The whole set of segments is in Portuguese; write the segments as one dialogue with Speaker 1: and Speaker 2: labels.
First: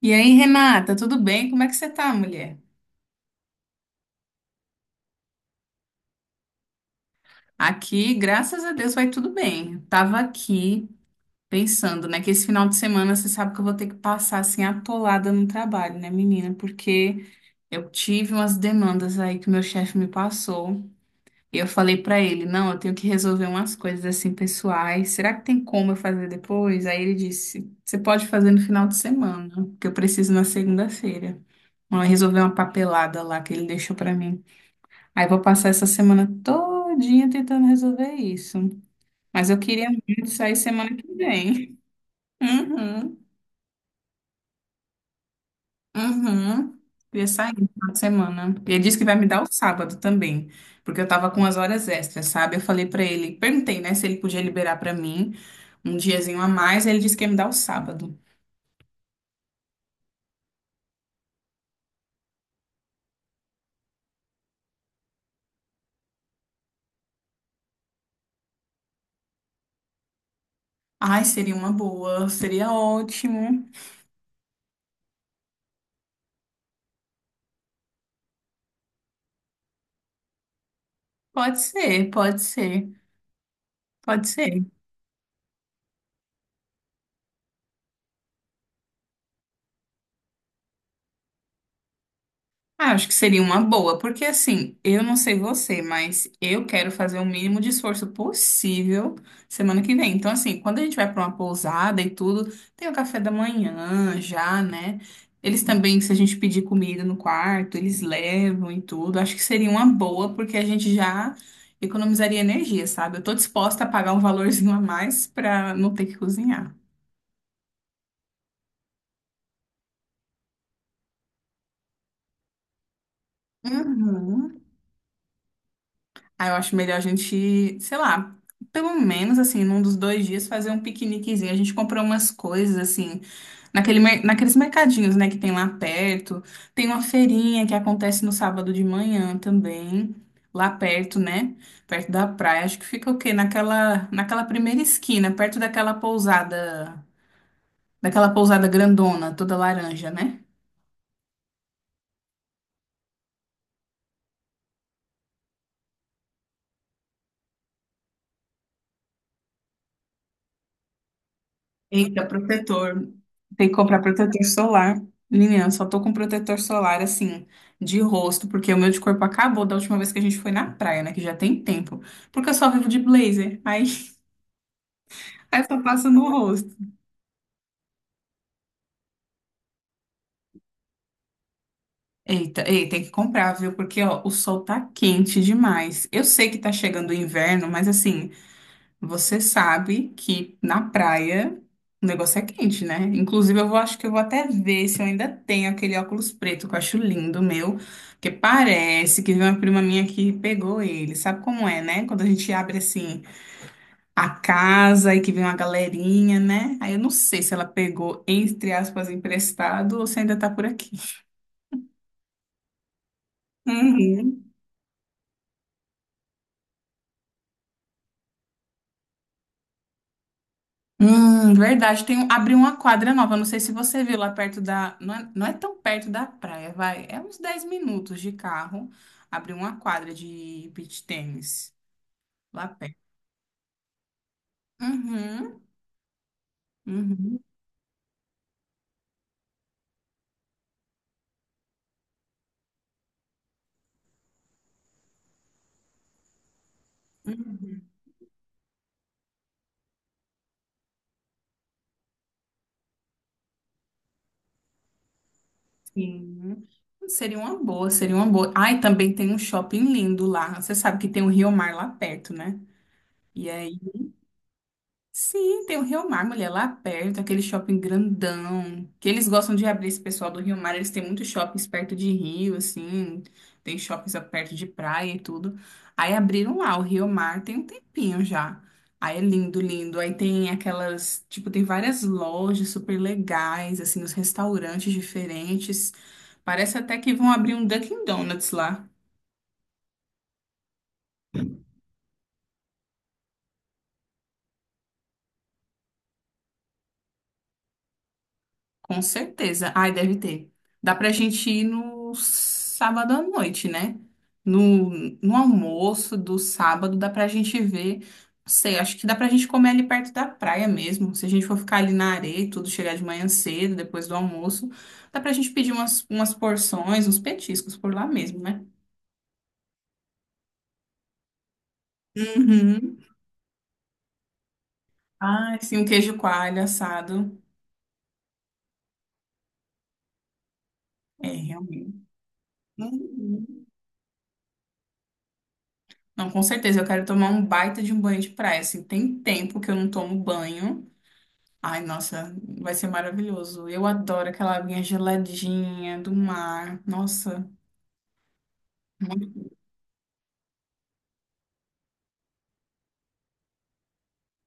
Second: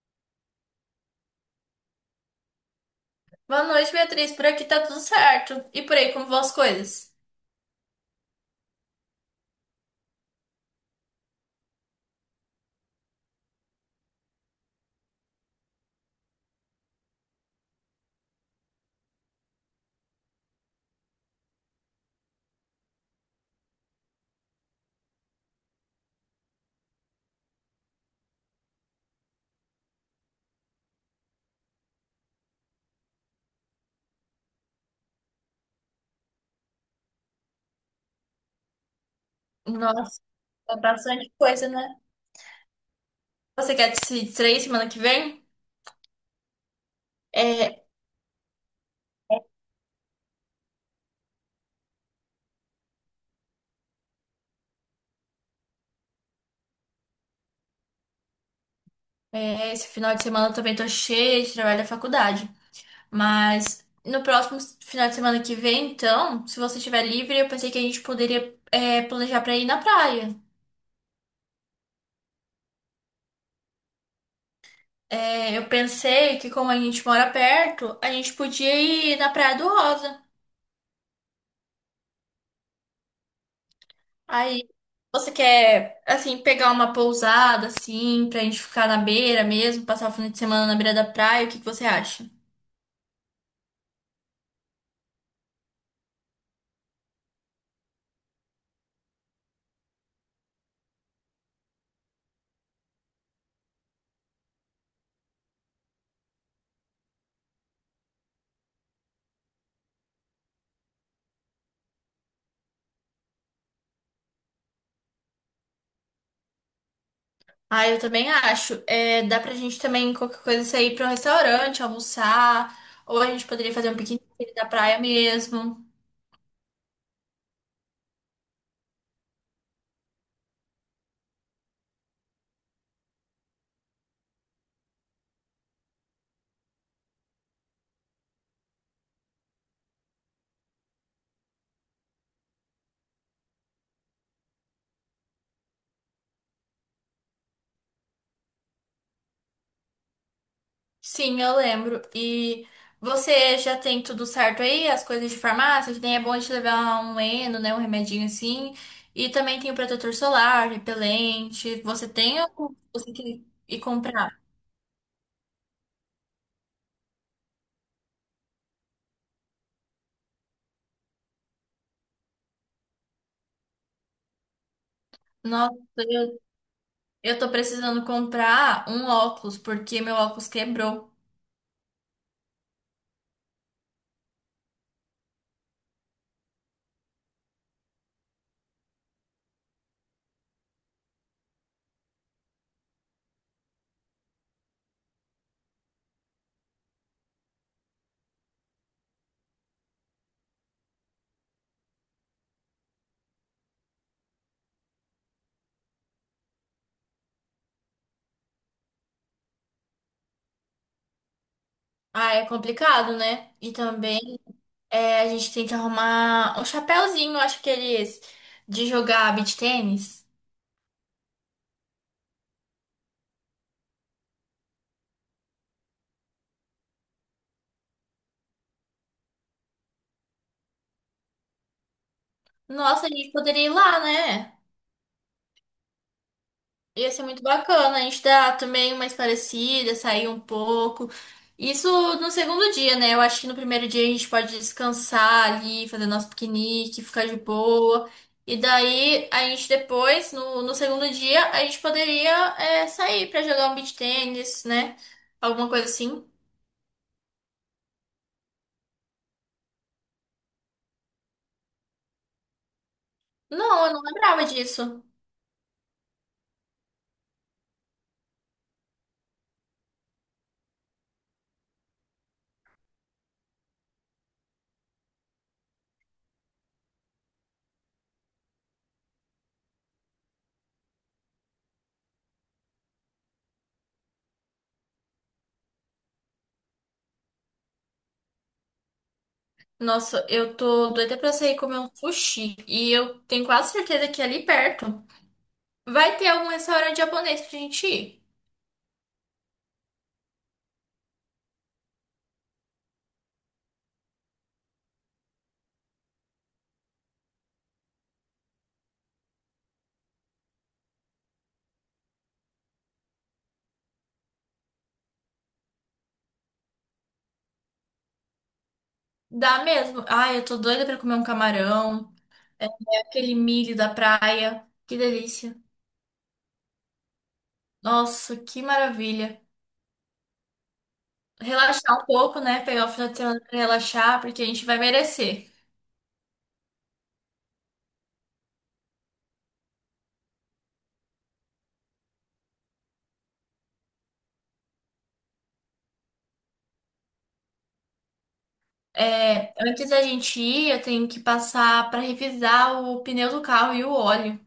Speaker 1: E aí, Renata, tudo bem? Como é que você tá, mulher?
Speaker 2: Boa noite, Beatriz. Por aqui tá tudo certo. E por aí, como vão as coisas?
Speaker 1: Aqui, graças a Deus, vai tudo bem. Tava aqui pensando, né, que esse final de semana você sabe que eu vou ter que passar assim atolada no trabalho, né, menina? Porque eu tive umas demandas aí que o meu chefe me passou. E eu falei pra ele, não, eu tenho que resolver umas coisas assim pessoais. Será que tem como eu fazer depois? Aí ele disse, você pode fazer no final de semana, que eu preciso na segunda-feira. Ó, resolver uma papelada lá que ele deixou pra mim. Aí vou passar essa semana todinha tentando resolver isso. Mas eu queria
Speaker 2: Nossa,
Speaker 1: muito sair
Speaker 2: tá
Speaker 1: semana que
Speaker 2: bastante coisa,
Speaker 1: vem.
Speaker 2: né?
Speaker 1: Uhum,
Speaker 2: Você quer se distrair semana que vem?
Speaker 1: uhum. Queria sair no
Speaker 2: É,
Speaker 1: final de semana. E ele disse que vai me dar o sábado também, porque eu tava com umas horas extras, sabe? Eu falei pra ele, perguntei, né, se ele podia liberar pra mim um diazinho a mais. Ele disse que ia me dar o sábado.
Speaker 2: esse final de semana eu também tô cheia de trabalho da faculdade. Mas no próximo final de semana que vem, então, se você estiver livre, eu pensei que a gente poderia, planejar pra ir na praia.
Speaker 1: Ai, seria uma boa, seria ótimo.
Speaker 2: É, eu pensei que como a gente mora perto, a gente podia ir na Praia do Rosa.
Speaker 1: Pode ser, pode ser, pode ser.
Speaker 2: Aí você quer, assim, pegar uma pousada, assim, pra gente ficar na beira mesmo, passar o fim de semana na beira da praia, o que que você acha?
Speaker 1: Ah, acho que seria uma boa, porque assim, eu não sei você, mas eu quero fazer o mínimo de esforço possível semana que vem. Então, assim, quando a gente vai para uma pousada e tudo, tem o café da manhã já, né? Eles também, se a gente pedir comida no quarto, eles levam e tudo. Acho que seria uma boa, porque a gente já economizaria energia, sabe? Eu tô disposta a pagar um valorzinho a mais para não ter que cozinhar.
Speaker 2: Ah, eu também acho. É, dá pra gente também, qualquer coisa, sair pra um restaurante, almoçar, ou a gente poderia fazer um piquenique
Speaker 1: Uhum.
Speaker 2: na praia mesmo.
Speaker 1: Aí eu acho melhor a gente, sei lá, pelo menos assim, num dos dois dias fazer um piqueniquezinho. A gente comprou umas coisas assim, naqueles mercadinhos, né, que tem lá perto. Tem uma feirinha que acontece no sábado de manhã também, lá perto, né, perto da praia. Acho que fica o quê? Naquela primeira esquina, perto daquela pousada grandona, toda laranja, né?
Speaker 2: Sim, eu lembro. E você já tem tudo certo aí? As coisas de farmácia? Que nem é bom a gente levar um Eno, né? Um remedinho assim. E também tem o protetor solar, repelente. Você
Speaker 1: Eita,
Speaker 2: tem ou você
Speaker 1: protetor.
Speaker 2: tem que
Speaker 1: Tem que
Speaker 2: ir
Speaker 1: comprar protetor
Speaker 2: comprar?
Speaker 1: solar. Menina, eu só tô com protetor solar, assim, de rosto, porque o meu de corpo acabou da última vez que a gente foi na praia, né? Que já tem tempo. Porque eu só vivo de blazer. Aí, aí
Speaker 2: Nossa,
Speaker 1: só passo no
Speaker 2: eu,
Speaker 1: rosto.
Speaker 2: eu tô precisando comprar um óculos, porque meu óculos quebrou.
Speaker 1: Eita, ei, tem que comprar, viu? Porque, ó, o sol tá quente demais. Eu sei que tá chegando o inverno, mas, assim, você sabe que na praia o negócio é quente, né? Inclusive, eu vou, acho que eu vou até ver se eu ainda tenho aquele óculos preto que eu acho lindo, meu. Porque parece que veio uma prima minha que pegou ele. Sabe como é, né? Quando a gente abre assim a casa e que vem uma galerinha, né? Aí eu não sei se ela pegou, entre aspas, emprestado ou se ainda tá por aqui.
Speaker 2: Ah, é complicado, né? E também
Speaker 1: Uhum.
Speaker 2: a gente tem que arrumar um chapéuzinho, acho que eles, de jogar beach tênis.
Speaker 1: Verdade. Tem um, abriu uma quadra nova. Não sei se você viu lá perto da. Não é, não é tão perto da praia, vai. É uns 10 minutos de carro. Abriu uma quadra de beach tênis lá perto.
Speaker 2: Nossa, a gente poderia ir lá, né?
Speaker 1: Uhum,
Speaker 2: Ia ser
Speaker 1: uhum,
Speaker 2: muito bacana, a gente dá também umas parecidas, sair um pouco. Isso no segundo dia, né? Eu acho que no primeiro dia a gente pode descansar ali, fazer nosso piquenique, ficar de
Speaker 1: uhum,
Speaker 2: boa. E daí a gente depois, no segundo dia, a gente poderia sair pra jogar um beach tênis, né? Alguma coisa assim.
Speaker 1: sim. Seria uma boa, seria uma boa. Ai também tem um shopping lindo lá. Você sabe que tem o Rio Mar lá perto, né? E aí
Speaker 2: Não, eu não lembrava disso.
Speaker 1: sim, tem o Rio Mar, mulher, lá perto, aquele shopping grandão, que eles gostam de abrir esse pessoal do Rio Mar, eles têm muitos shoppings perto de rio, assim, tem shoppings perto de praia e tudo. Aí abriram lá o Rio Mar, tem um tempinho já. Aí é lindo, lindo. Aí tem aquelas, tipo, tem várias lojas super legais, assim, os restaurantes diferentes. Parece até que vão abrir um Dunkin' Donuts lá.
Speaker 2: Nossa, eu tô doida pra sair comer um sushi. E eu tenho quase certeza que é ali perto vai ter algum restaurante japonês pra gente ir.
Speaker 1: Com certeza. Ai, deve ter. Dá pra gente ir no sábado à noite, né? No, no almoço do sábado, dá pra gente ver. Não sei, acho que dá pra gente comer ali perto da praia mesmo. Se a gente for ficar ali na areia e tudo, chegar de manhã cedo, depois do almoço, dá pra gente pedir umas porções, uns petiscos por lá mesmo, né?
Speaker 2: Dá mesmo. Ai, eu tô doida pra comer um camarão,
Speaker 1: Uhum.
Speaker 2: aquele milho da praia. Que delícia.
Speaker 1: Ai, sim, um queijo coalho assado.
Speaker 2: Nossa, que maravilha.
Speaker 1: É, realmente.
Speaker 2: Relaxar um pouco, né? Pegar o final de semana pra
Speaker 1: Uhum.
Speaker 2: relaxar, porque a gente vai merecer.
Speaker 1: Não, com certeza, eu quero tomar um baita de um banho de praia, assim, tem tempo que eu não tomo banho. Ai, nossa, vai ser maravilhoso. Eu adoro aquela aguinha geladinha do mar. Nossa,
Speaker 2: É,
Speaker 1: muito-
Speaker 2: antes da gente ir, eu tenho que passar pra revisar o pneu do carro e o óleo,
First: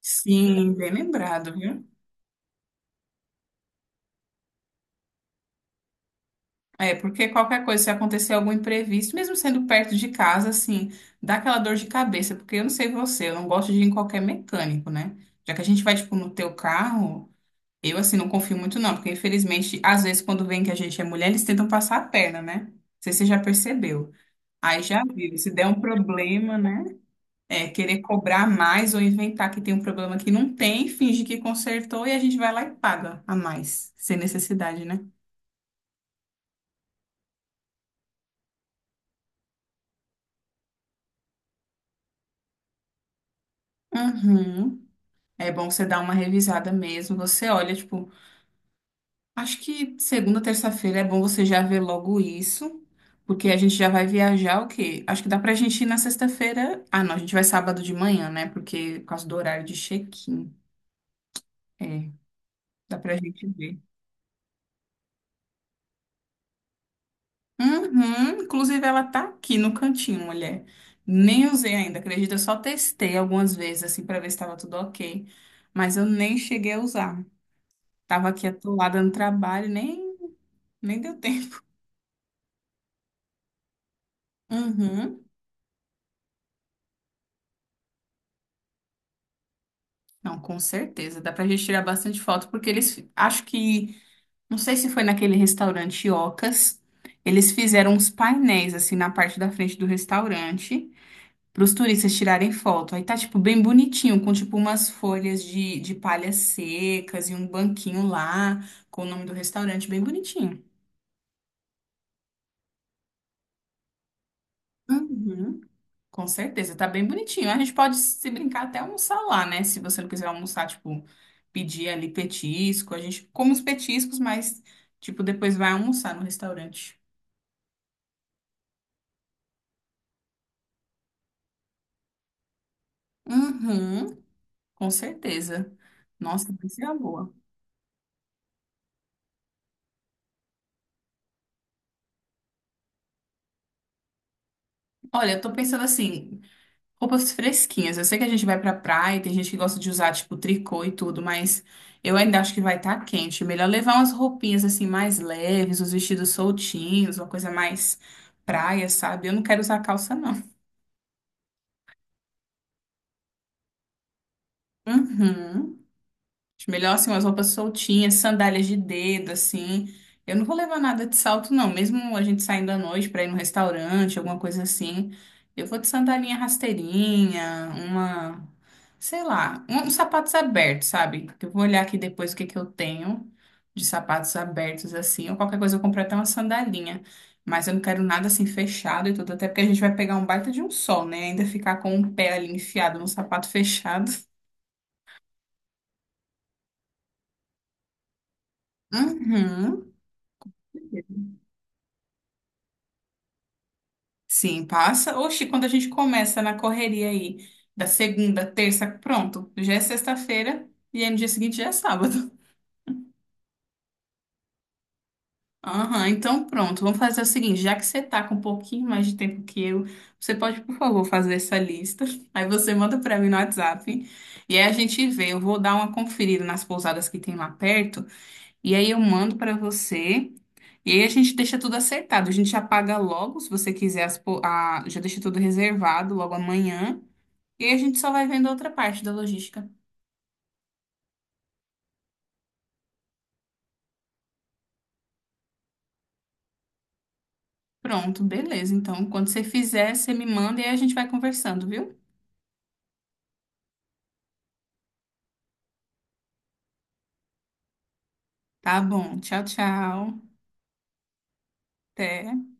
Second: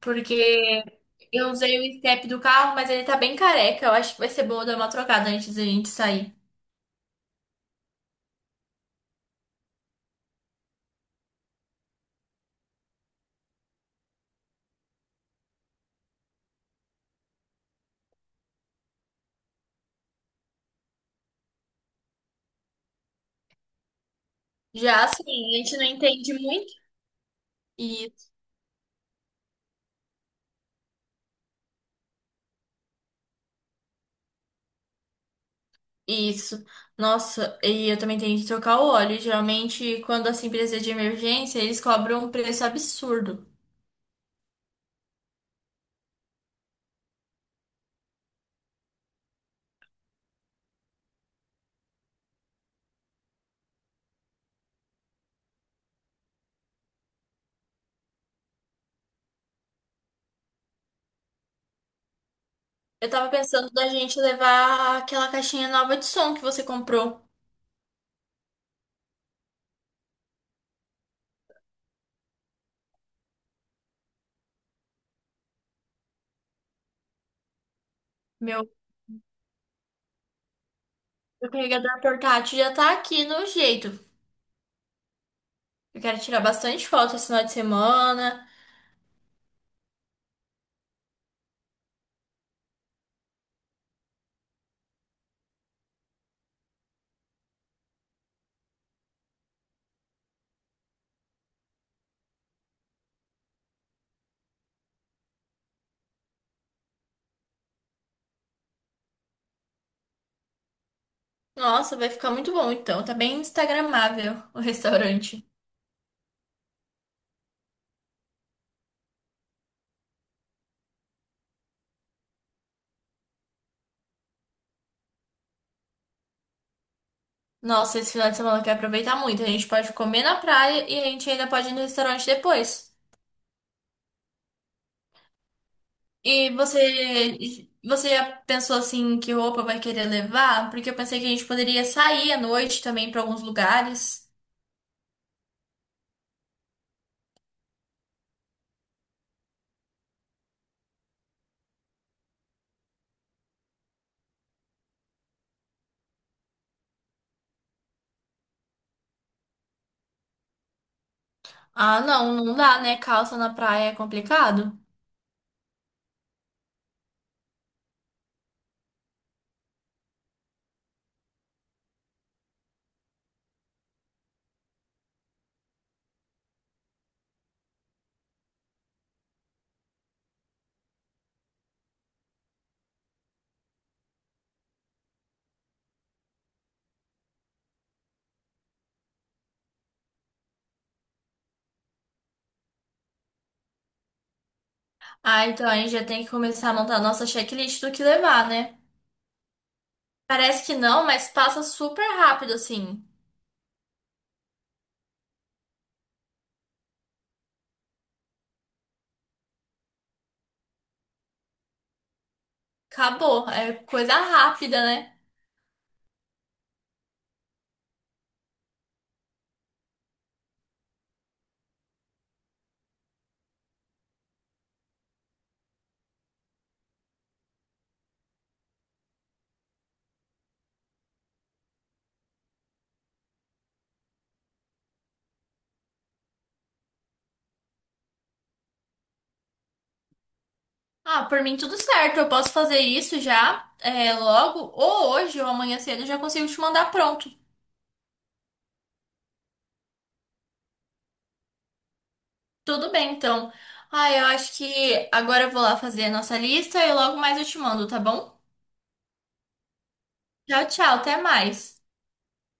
Speaker 1: sim, bem
Speaker 2: eu
Speaker 1: lembrado,
Speaker 2: usei
Speaker 1: viu?
Speaker 2: o step do carro, mas ele tá bem careca. Eu acho que vai ser boa dar uma trocada antes da gente sair.
Speaker 1: É, porque qualquer coisa, se acontecer algum imprevisto, mesmo sendo perto de casa, assim, dá aquela dor de cabeça, porque eu não sei você, eu não gosto de ir em qualquer mecânico, né? Já que a gente vai, tipo, no teu carro. Eu, assim, não confio muito, não, porque infelizmente, às vezes, quando vem que a gente é mulher, eles tentam passar a perna, né? Não sei se você já percebeu. Aí já
Speaker 2: Já
Speaker 1: viu, se
Speaker 2: assim, a
Speaker 1: der
Speaker 2: gente
Speaker 1: um
Speaker 2: não entende
Speaker 1: problema,
Speaker 2: muito.
Speaker 1: né? É querer cobrar mais ou inventar que tem um problema que não tem, finge que consertou e a gente vai lá e paga a mais, sem necessidade, né?
Speaker 2: Isso. Nossa, e eu também tenho que trocar o óleo. Geralmente, quando assim precisa de emergência, eles cobram um preço absurdo.
Speaker 1: Uhum. É bom você dar uma revisada mesmo. Você olha, tipo, acho que segunda, terça-feira é bom você já ver logo isso, porque a gente já vai viajar o quê? Acho que dá pra gente ir na sexta-feira. Ah, não, a gente vai sábado de manhã, né? Porque por causa do horário de check-in. É, dá
Speaker 2: Eu
Speaker 1: pra
Speaker 2: tava
Speaker 1: gente
Speaker 2: pensando
Speaker 1: ver.
Speaker 2: da gente levar aquela caixinha nova de som que você comprou.
Speaker 1: Uhum, inclusive ela tá aqui no cantinho, mulher. Nem usei ainda, acredita? Eu só testei algumas vezes, assim, pra ver se tava tudo ok. Mas eu nem cheguei a usar. Tava aqui
Speaker 2: Meu,
Speaker 1: atolada no trabalho, nem deu
Speaker 2: meu
Speaker 1: tempo.
Speaker 2: carregador portátil já tá aqui no jeito.
Speaker 1: Uhum.
Speaker 2: Eu quero tirar bastante foto esse final de semana.
Speaker 1: Não, com certeza. Dá pra gente tirar bastante foto, porque eles, acho que, não sei se foi naquele restaurante Ocas, eles fizeram uns painéis, assim, na parte da frente do restaurante, pros turistas tirarem foto. Aí tá, tipo, bem bonitinho, com, tipo, umas folhas de palhas secas e um banquinho lá, com o nome do restaurante, bem bonitinho.
Speaker 2: Nossa, vai ficar muito bom então. Tá bem instagramável o restaurante.
Speaker 1: Uhum. Com certeza, tá bem bonitinho. A gente pode se brincar até almoçar lá, né? Se você não quiser almoçar, tipo, pedir ali petisco. A gente come os petiscos, mas, tipo, depois vai almoçar no restaurante.
Speaker 2: Nossa, esse final de semana eu quero aproveitar muito. A gente pode comer na praia e a gente ainda pode ir no restaurante depois.
Speaker 1: Uhum, com certeza. Nossa,
Speaker 2: E
Speaker 1: vai ser uma boa.
Speaker 2: você já pensou assim que roupa vai querer levar? Porque eu pensei que a gente poderia sair à noite também para alguns lugares.
Speaker 1: Olha, eu tô pensando assim, roupas fresquinhas. Eu sei que a gente vai pra praia, tem gente que gosta de usar, tipo, tricô e tudo, mas eu ainda acho que vai estar tá quente. Melhor levar umas roupinhas, assim, mais leves, uns vestidos soltinhos, uma coisa mais praia, sabe? Eu não quero usar calça, não.
Speaker 2: Ah, não, não dá, né? Calça na praia é complicado.
Speaker 1: Uhum. Acho melhor assim, umas roupas soltinhas, sandálias de dedo, assim. Eu não vou levar nada de salto, não. Mesmo a gente saindo à noite pra ir no restaurante, alguma coisa assim. Eu vou de sandalinha rasteirinha, uma, sei lá, uns sapatos abertos, sabe? Eu vou olhar aqui depois o que que eu tenho de sapatos abertos, assim. Ou qualquer coisa eu compro até uma sandalinha. Mas eu não quero nada assim fechado e tudo, até porque a gente vai pegar um baita de um sol, né? Ainda ficar com o pé ali enfiado num sapato fechado.
Speaker 2: Ah, então a gente já tem que começar a montar a nossa checklist do que levar, né?
Speaker 1: Uhum.
Speaker 2: Parece que não, mas passa super rápido assim.
Speaker 1: Sim, passa. Oxi, quando a gente começa na correria aí, da segunda, terça, pronto, já é sexta-feira e aí no dia seguinte já é sábado.
Speaker 2: Acabou, é coisa rápida, né?
Speaker 1: Aham, então pronto, vamos fazer o seguinte, já que você tá com um pouquinho mais de tempo que eu, você pode, por favor, fazer essa lista. Aí você manda pra mim no WhatsApp e aí a gente vê, eu vou dar uma conferida nas pousadas que tem lá perto e aí eu mando pra você. E aí a gente deixa tudo acertado, a gente já paga logo, se você quiser, já deixa tudo reservado logo amanhã. E aí a gente só vai vendo outra parte da logística.
Speaker 2: Ah, por mim tudo certo, eu posso fazer isso já, logo, ou hoje ou amanhã cedo eu já consigo te mandar pronto.
Speaker 1: Pronto, beleza. Então, quando você fizer, você me manda e aí a gente vai conversando, viu?
Speaker 2: Tudo bem, então. Ah, eu acho que agora eu vou lá fazer a nossa lista e logo mais eu te mando, tá bom?
Speaker 1: Tá bom. Tchau, tchau.
Speaker 2: Tchau, tchau, até mais.
Speaker 1: Até.